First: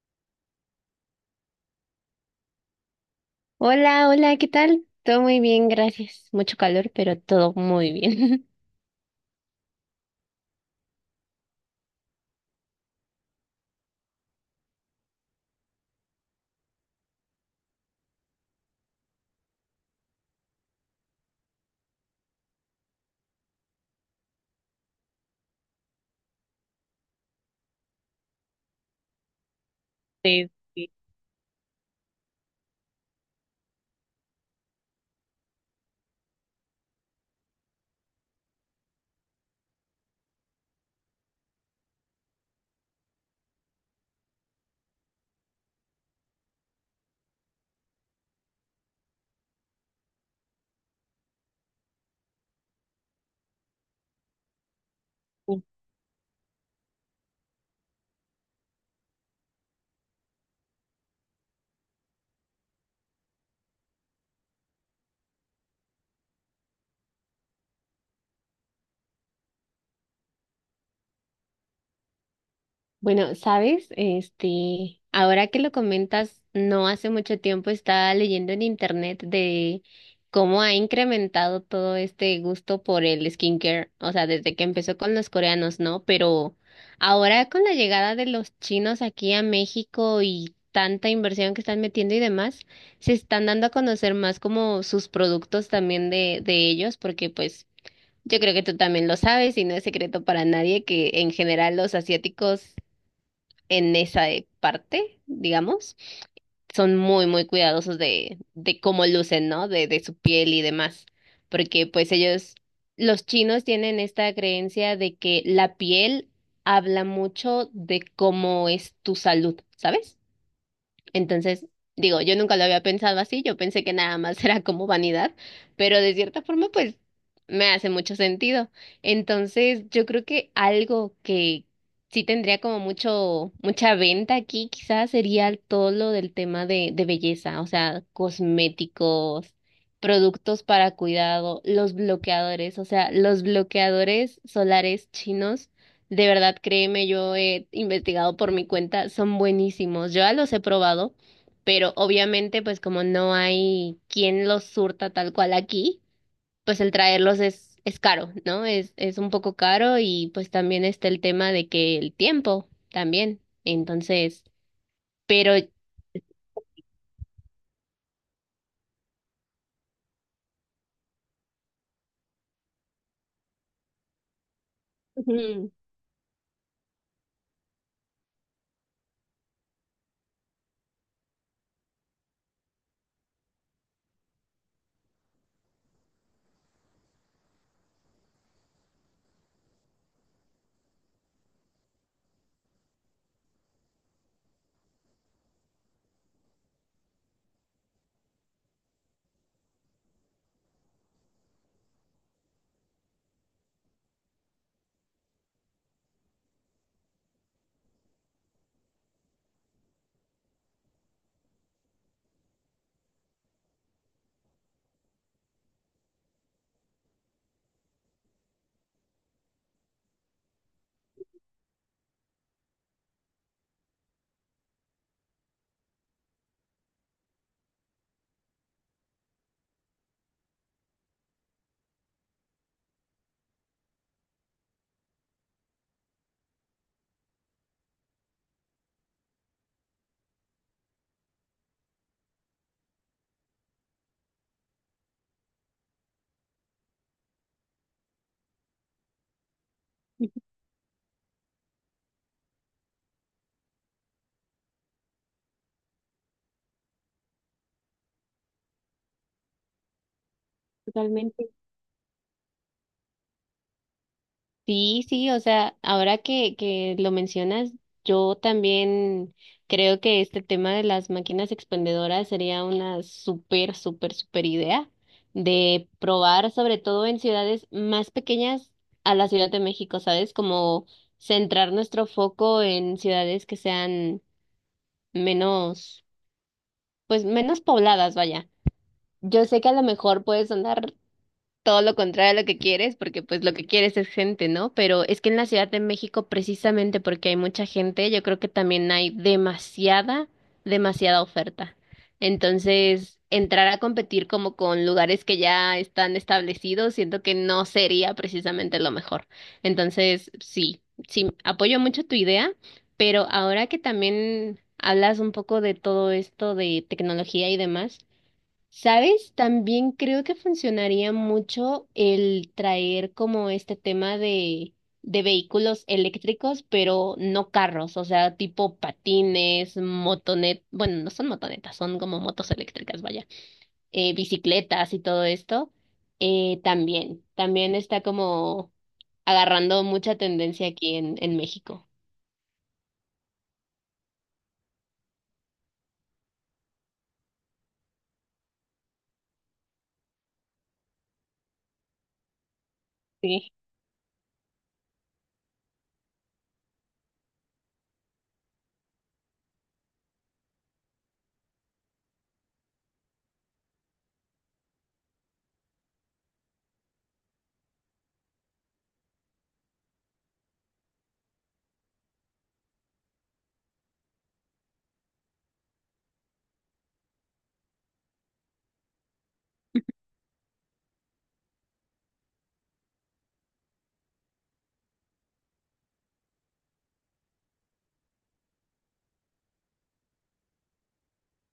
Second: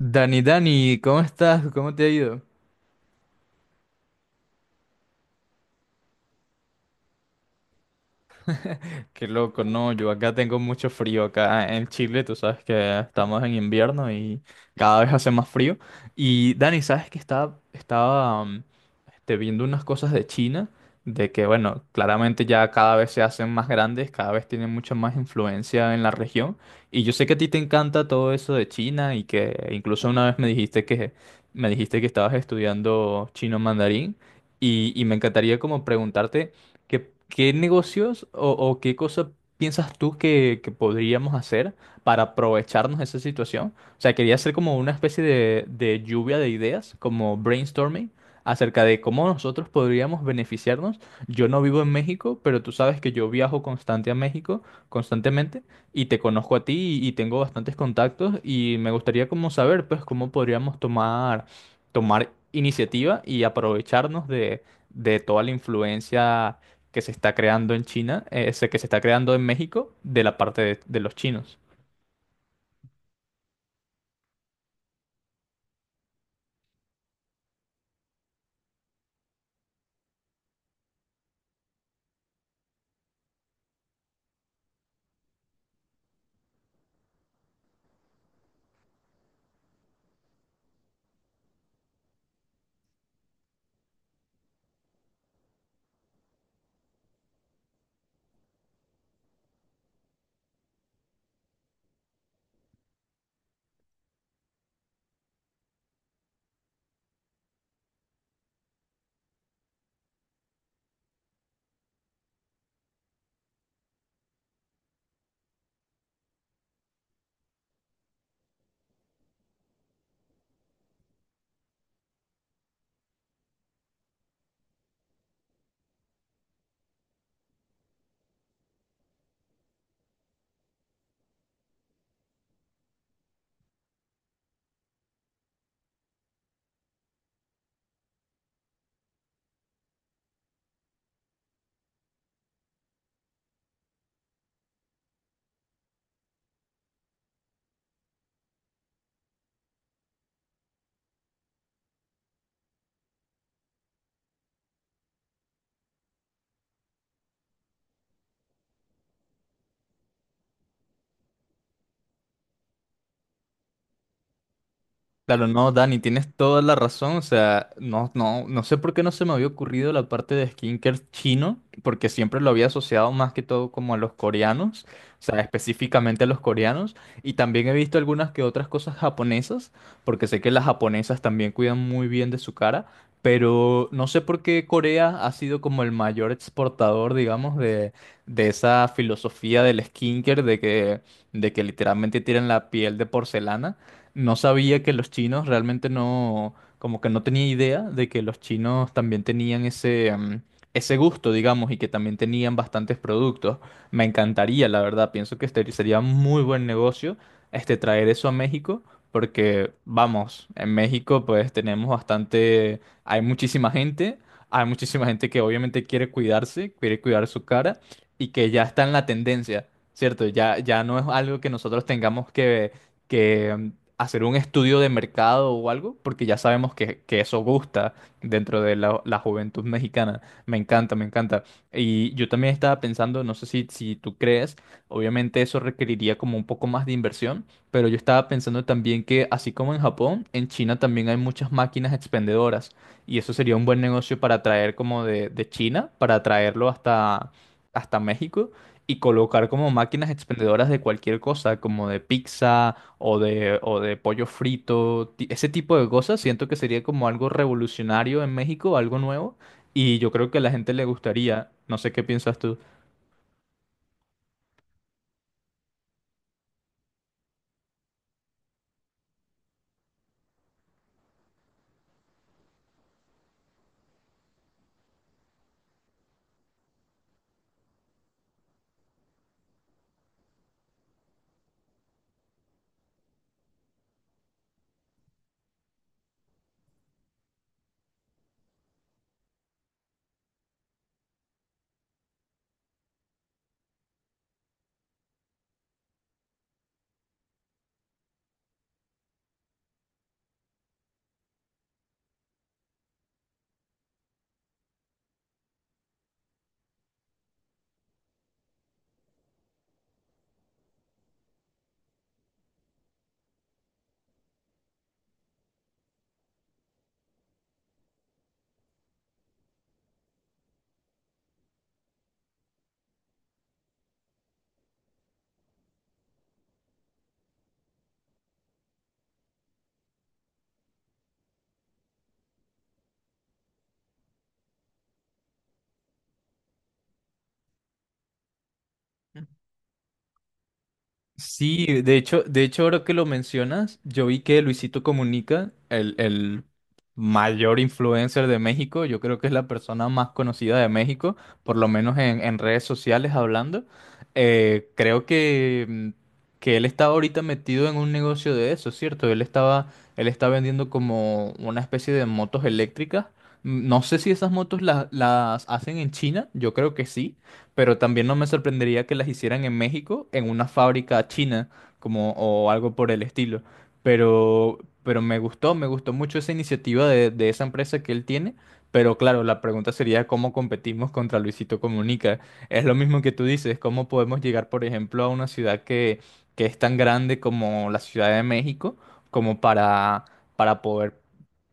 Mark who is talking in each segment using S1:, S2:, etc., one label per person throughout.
S1: Dani, Dani, ¿cómo estás? ¿Cómo te ha ido?
S2: Hola, hola, ¿qué tal? Todo muy bien, gracias. Mucho calor, pero todo muy bien.
S1: Qué loco, no, yo acá tengo mucho frío, acá en Chile. Tú sabes que estamos en invierno y cada vez hace más frío. Y Dani, sabes que viendo unas cosas de China, de que bueno, claramente ya cada vez se hacen más grandes, cada vez tienen mucha más influencia en la región. Y yo sé que a ti te encanta todo eso de China y que incluso una vez me
S2: Sí,
S1: dijiste
S2: sí,
S1: me dijiste que estabas estudiando chino mandarín y me encantaría como preguntarte... ¿Qué negocios o qué cosa piensas tú que podríamos hacer para aprovecharnos de esa situación? O sea, quería hacer como una especie de lluvia de ideas, como brainstorming, acerca de cómo nosotros podríamos beneficiarnos. Yo no vivo en México, pero tú sabes que yo viajo constante a México, constantemente, y te conozco a ti y tengo bastantes contactos y me gustaría como saber, pues, cómo tomar iniciativa y aprovecharnos de toda la influencia que se está creando en China, ese que se está creando en México, de la parte de los chinos.
S2: bueno, sabes, ahora que lo comentas, no hace mucho tiempo estaba leyendo en internet de cómo ha incrementado todo este gusto por el skincare, o sea, desde que empezó con los coreanos, ¿no? Pero ahora con la llegada de los chinos aquí a México y tanta inversión que están metiendo y demás, se están dando a conocer más como sus productos también de ellos, porque pues yo creo que tú también lo sabes y no es secreto para nadie que en general los asiáticos en esa parte, digamos, son muy, muy cuidadosos de cómo lucen, ¿no? De su piel y demás, porque pues ellos, los chinos tienen esta creencia de que la piel habla mucho de cómo es tu salud, ¿sabes? Entonces, digo, yo nunca lo había pensado así, yo pensé que nada más era como vanidad, pero de cierta forma, pues, me hace mucho sentido. Entonces, yo creo que algo que sí tendría como mucho, mucha venta aquí, quizás sería todo lo del tema de belleza, o sea, cosméticos, productos para cuidado, los bloqueadores, o sea, los bloqueadores solares chinos de verdad, créeme, yo he investigado por mi cuenta, son buenísimos. Yo ya los he probado, pero obviamente, pues como no hay quien los surta tal cual aquí, pues el traerlos es caro, ¿no? Es un poco caro y pues también está el tema de que el tiempo también. Entonces,
S1: Claro,
S2: pero...
S1: no, Dani, tienes toda la razón. O sea, no sé por qué no se me había ocurrido la parte de skincare chino, porque siempre lo había asociado más que todo como a los coreanos, o sea,
S2: Ujú,
S1: específicamente a los coreanos. Y también he visto algunas que otras cosas japonesas, porque sé que las japonesas también cuidan muy bien de su cara, pero no sé por qué Corea ha sido como el mayor exportador, digamos, de esa filosofía del skincare, de que literalmente tienen la piel de porcelana. No sabía que los chinos realmente no, como que no tenía idea de que los chinos también tenían ese gusto, digamos, y que también tenían bastantes productos. Me encantaría, la verdad, pienso que este sería muy buen negocio, este, traer eso a México, porque, vamos, en México pues tenemos bastante, hay muchísima gente que obviamente quiere cuidarse, quiere cuidar su cara y que ya está en la tendencia, ¿cierto? Ya, ya no es algo que nosotros tengamos que hacer un estudio de mercado o algo, porque ya sabemos que eso gusta dentro de la juventud mexicana. Me encanta, me encanta. Y yo también estaba pensando, no sé si tú crees, obviamente eso requeriría como un poco más de inversión, pero yo estaba pensando también que así como en Japón, en China también hay muchas máquinas expendedoras y eso sería un buen negocio para traer como de China, para traerlo hasta México. Y colocar como máquinas expendedoras de cualquier cosa, como de pizza, o de pollo frito, ese tipo de cosas, siento que sería como algo revolucionario en México, algo nuevo, y yo creo que a la gente le gustaría,
S2: totalmente.
S1: no sé qué piensas tú.
S2: Sí, sí, o sea, ahora que lo mencionas, yo también creo que este tema de las máquinas expendedoras sería una súper, súper, súper idea de probar, sobre todo en ciudades más pequeñas a la Ciudad de México, ¿sabes? Como centrar nuestro foco en ciudades que sean menos, pues menos pobladas, vaya. Yo sé que a lo mejor puede sonar todo lo contrario a lo que quieres, porque pues lo que quieres es gente, ¿no? Pero es que en la Ciudad de México, precisamente porque hay mucha gente, yo creo que también hay demasiada oferta. Entonces, entrar a competir como con lugares que ya están establecidos, siento que no sería precisamente lo mejor. Entonces, sí, sí, apoyo mucho tu idea, pero ahora que también hablas un poco de todo esto de tecnología y demás, ¿sabes? También creo que funcionaría mucho el traer como este tema de vehículos eléctricos, pero no carros, o sea, tipo patines, bueno, no son motonetas, son como motos eléctricas, vaya, bicicletas y todo esto. También, también está como agarrando mucha tendencia aquí en
S1: Sí,
S2: México.
S1: de hecho, ahora que lo mencionas, yo vi que Luisito Comunica, el mayor influencer de México, yo creo que es la persona más conocida de México, por lo menos en redes sociales
S2: Sí.
S1: hablando, eh, creo que, mm, que él estaba ahorita metido en un negocio de eso, ¿cierto? Él estaba, él está vendiendo como una especie de motos eléctricas. Mm, no sé si esas motos las hacen en China, yo creo que sí, pero también no me sorprendería que las hicieran en México, en una fábrica china, como, o algo por el estilo. Pero me gustó mucho esa iniciativa de esa empresa que él tiene. Pero claro, la pregunta sería cómo competimos contra Luisito Comunica. Es lo mismo que tú dices, cómo podemos llegar, por ejemplo, a una ciudad que es tan grande como la Ciudad de México, como para poder,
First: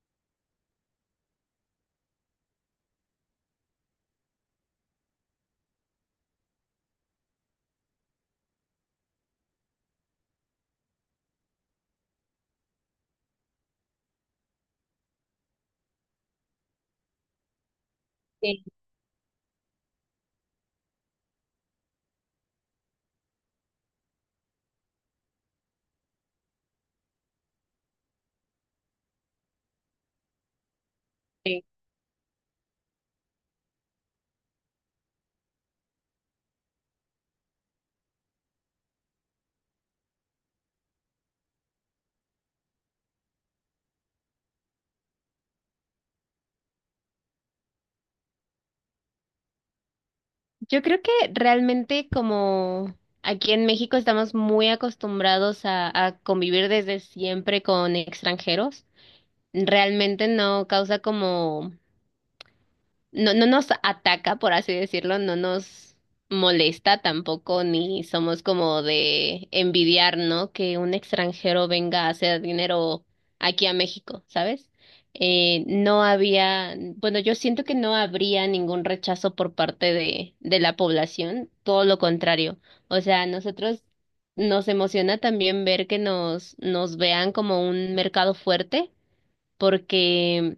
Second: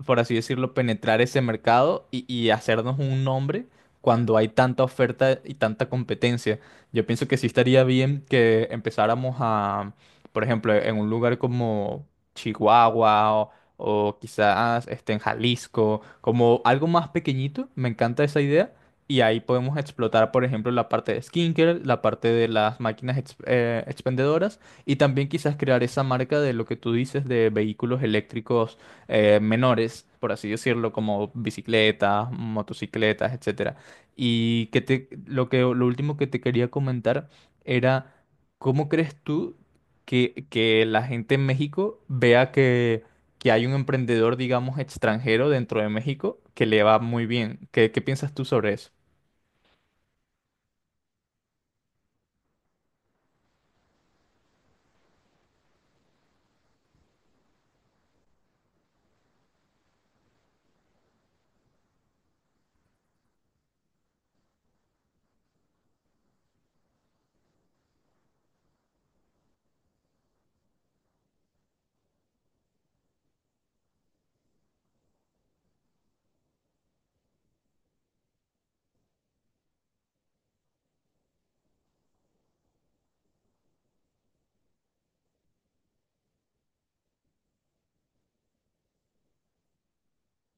S1: por así decirlo, penetrar ese mercado y hacernos un nombre cuando hay tanta oferta y tanta competencia. Yo pienso que sí estaría bien que empezáramos a, por ejemplo, en un lugar como Chihuahua o quizás este, en Jalisco, como algo más pequeñito. Me encanta esa
S2: Sí.
S1: idea. Y ahí podemos explotar, por ejemplo, la parte de skincare, la parte de las máquinas expendedoras y también quizás crear esa marca de lo que tú dices de vehículos eléctricos, menores, por así decirlo, como
S2: Sí.
S1: bicicletas, motocicletas, etcétera. Y que te, lo último que te quería comentar era, ¿cómo crees tú que la gente en México vea que hay un emprendedor, digamos, extranjero dentro de México que le va muy bien? ¿Qué piensas tú sobre eso?
S2: Yo creo que realmente como aquí en México estamos muy acostumbrados a convivir desde siempre con extranjeros, realmente no causa como no, no nos ataca, por así decirlo, no nos molesta tampoco, ni somos como de envidiar, ¿no? Que un extranjero venga a hacer dinero aquí a México, ¿sabes? No había, bueno, yo siento que no habría ningún rechazo por parte de la población, todo lo contrario. O sea, a nosotros nos emociona también ver que nos, nos vean como un mercado fuerte, porque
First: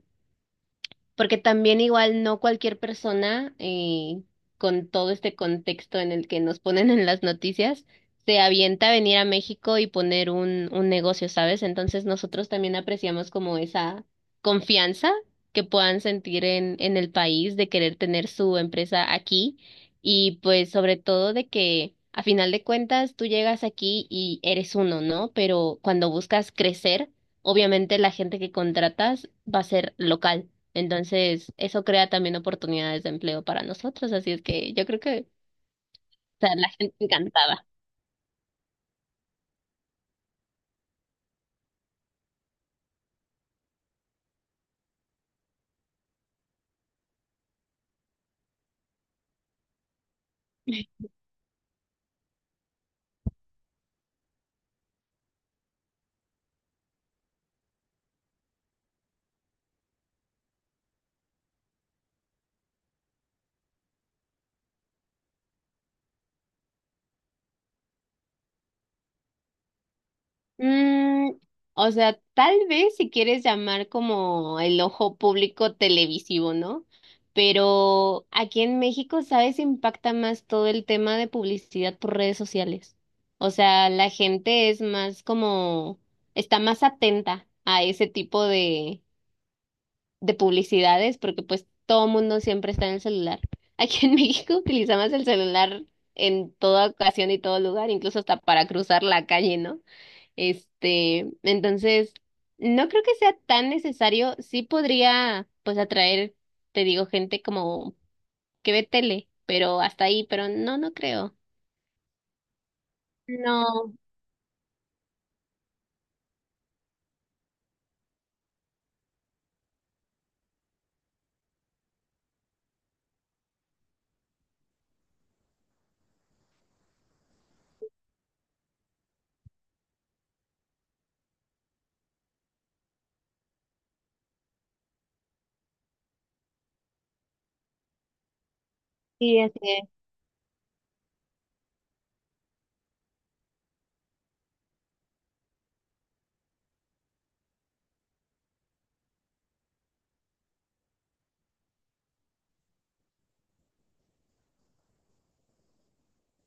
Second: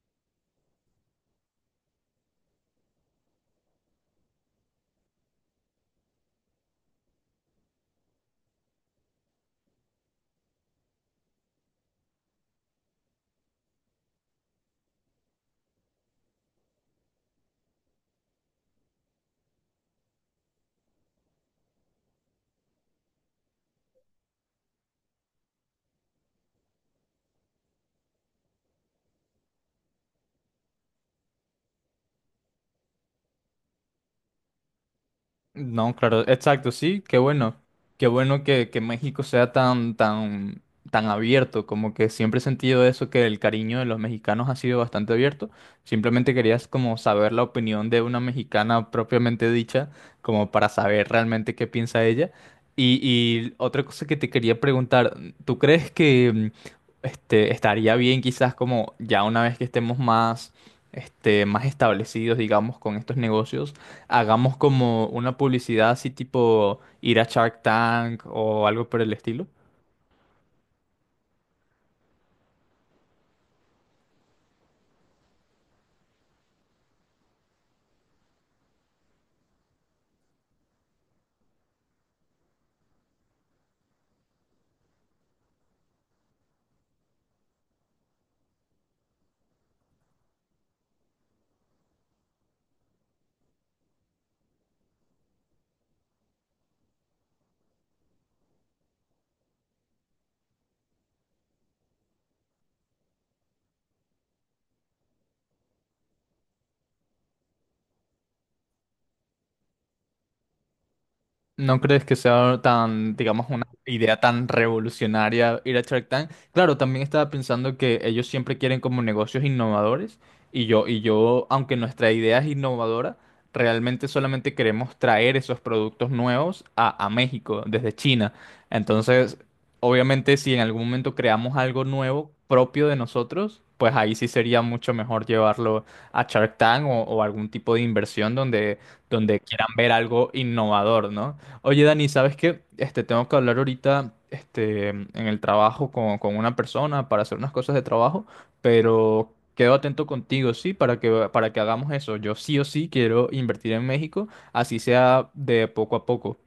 S2: porque también igual no cualquier persona, con todo este contexto en el que nos ponen en las noticias, se avienta a venir a México y poner un negocio, ¿sabes? Entonces nosotros también apreciamos como esa confianza que puedan sentir en el país de querer tener su empresa aquí y pues sobre todo de que a final de cuentas tú llegas aquí y eres uno, ¿no? Pero cuando buscas crecer, obviamente la gente que contratas va a ser local. Entonces, eso crea también oportunidades de empleo para nosotros, así es que yo creo que, o
S1: No, claro,
S2: sea, la
S1: exacto,
S2: gente
S1: sí, qué bueno.
S2: encantada.
S1: Qué bueno que México sea tan abierto, como que siempre he sentido eso, que el cariño de los mexicanos ha sido bastante abierto. Simplemente querías como saber la opinión de una mexicana propiamente dicha, como para saber realmente qué piensa ella. Y otra cosa que te quería preguntar, ¿tú crees que estaría bien quizás como ya una vez que estemos más establecidos, digamos, con estos negocios? Hagamos como una publicidad así tipo ir a Shark Tank o algo por el estilo.
S2: Mm, o sea, tal vez si quieres llamar como el ojo público televisivo, ¿no? Pero aquí en México, ¿sabes? Impacta más todo el tema de publicidad por redes sociales. O sea, la gente es más como, está más atenta a ese tipo de publicidades, porque pues todo mundo siempre está en el celular. Aquí en México utilizamos el celular en toda ocasión y todo lugar, incluso hasta para cruzar la calle, ¿no? Entonces, no creo que sea tan necesario, sí podría pues atraer, te digo, gente como que ve tele, pero hasta ahí, pero no, no creo.
S1: ¿No crees que sea tan, digamos, una
S2: No,
S1: idea tan revolucionaria ir a Shark Tank? Claro, también estaba pensando que ellos siempre quieren como negocios innovadores y yo, aunque nuestra idea es innovadora, realmente solamente queremos traer esos productos nuevos a México desde China. Entonces, obviamente, si en algún momento creamos algo nuevo propio de nosotros, pues ahí sí sería mucho mejor llevarlo a Shark Tank o algún tipo de inversión donde, donde
S2: sí, así
S1: quieran ver algo innovador, ¿no? Oye, Dani, ¿sabes qué? Este, tengo que hablar ahorita, este, en el trabajo con una persona para hacer unas cosas de trabajo, pero quedo atento contigo, sí, para que hagamos eso. Yo sí o sí quiero invertir en México, así sea de poco a poco.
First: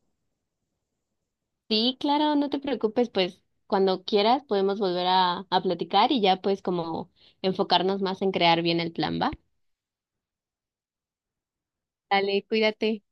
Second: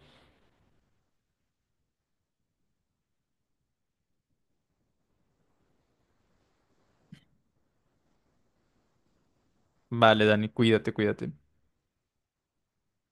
S2: sí, claro, no te preocupes, pues cuando quieras podemos volver a platicar y ya pues como enfocarnos más en crear bien el plan, ¿va?
S1: Vale, Dani, cuídate, cuídate.
S2: Dale, cuídate.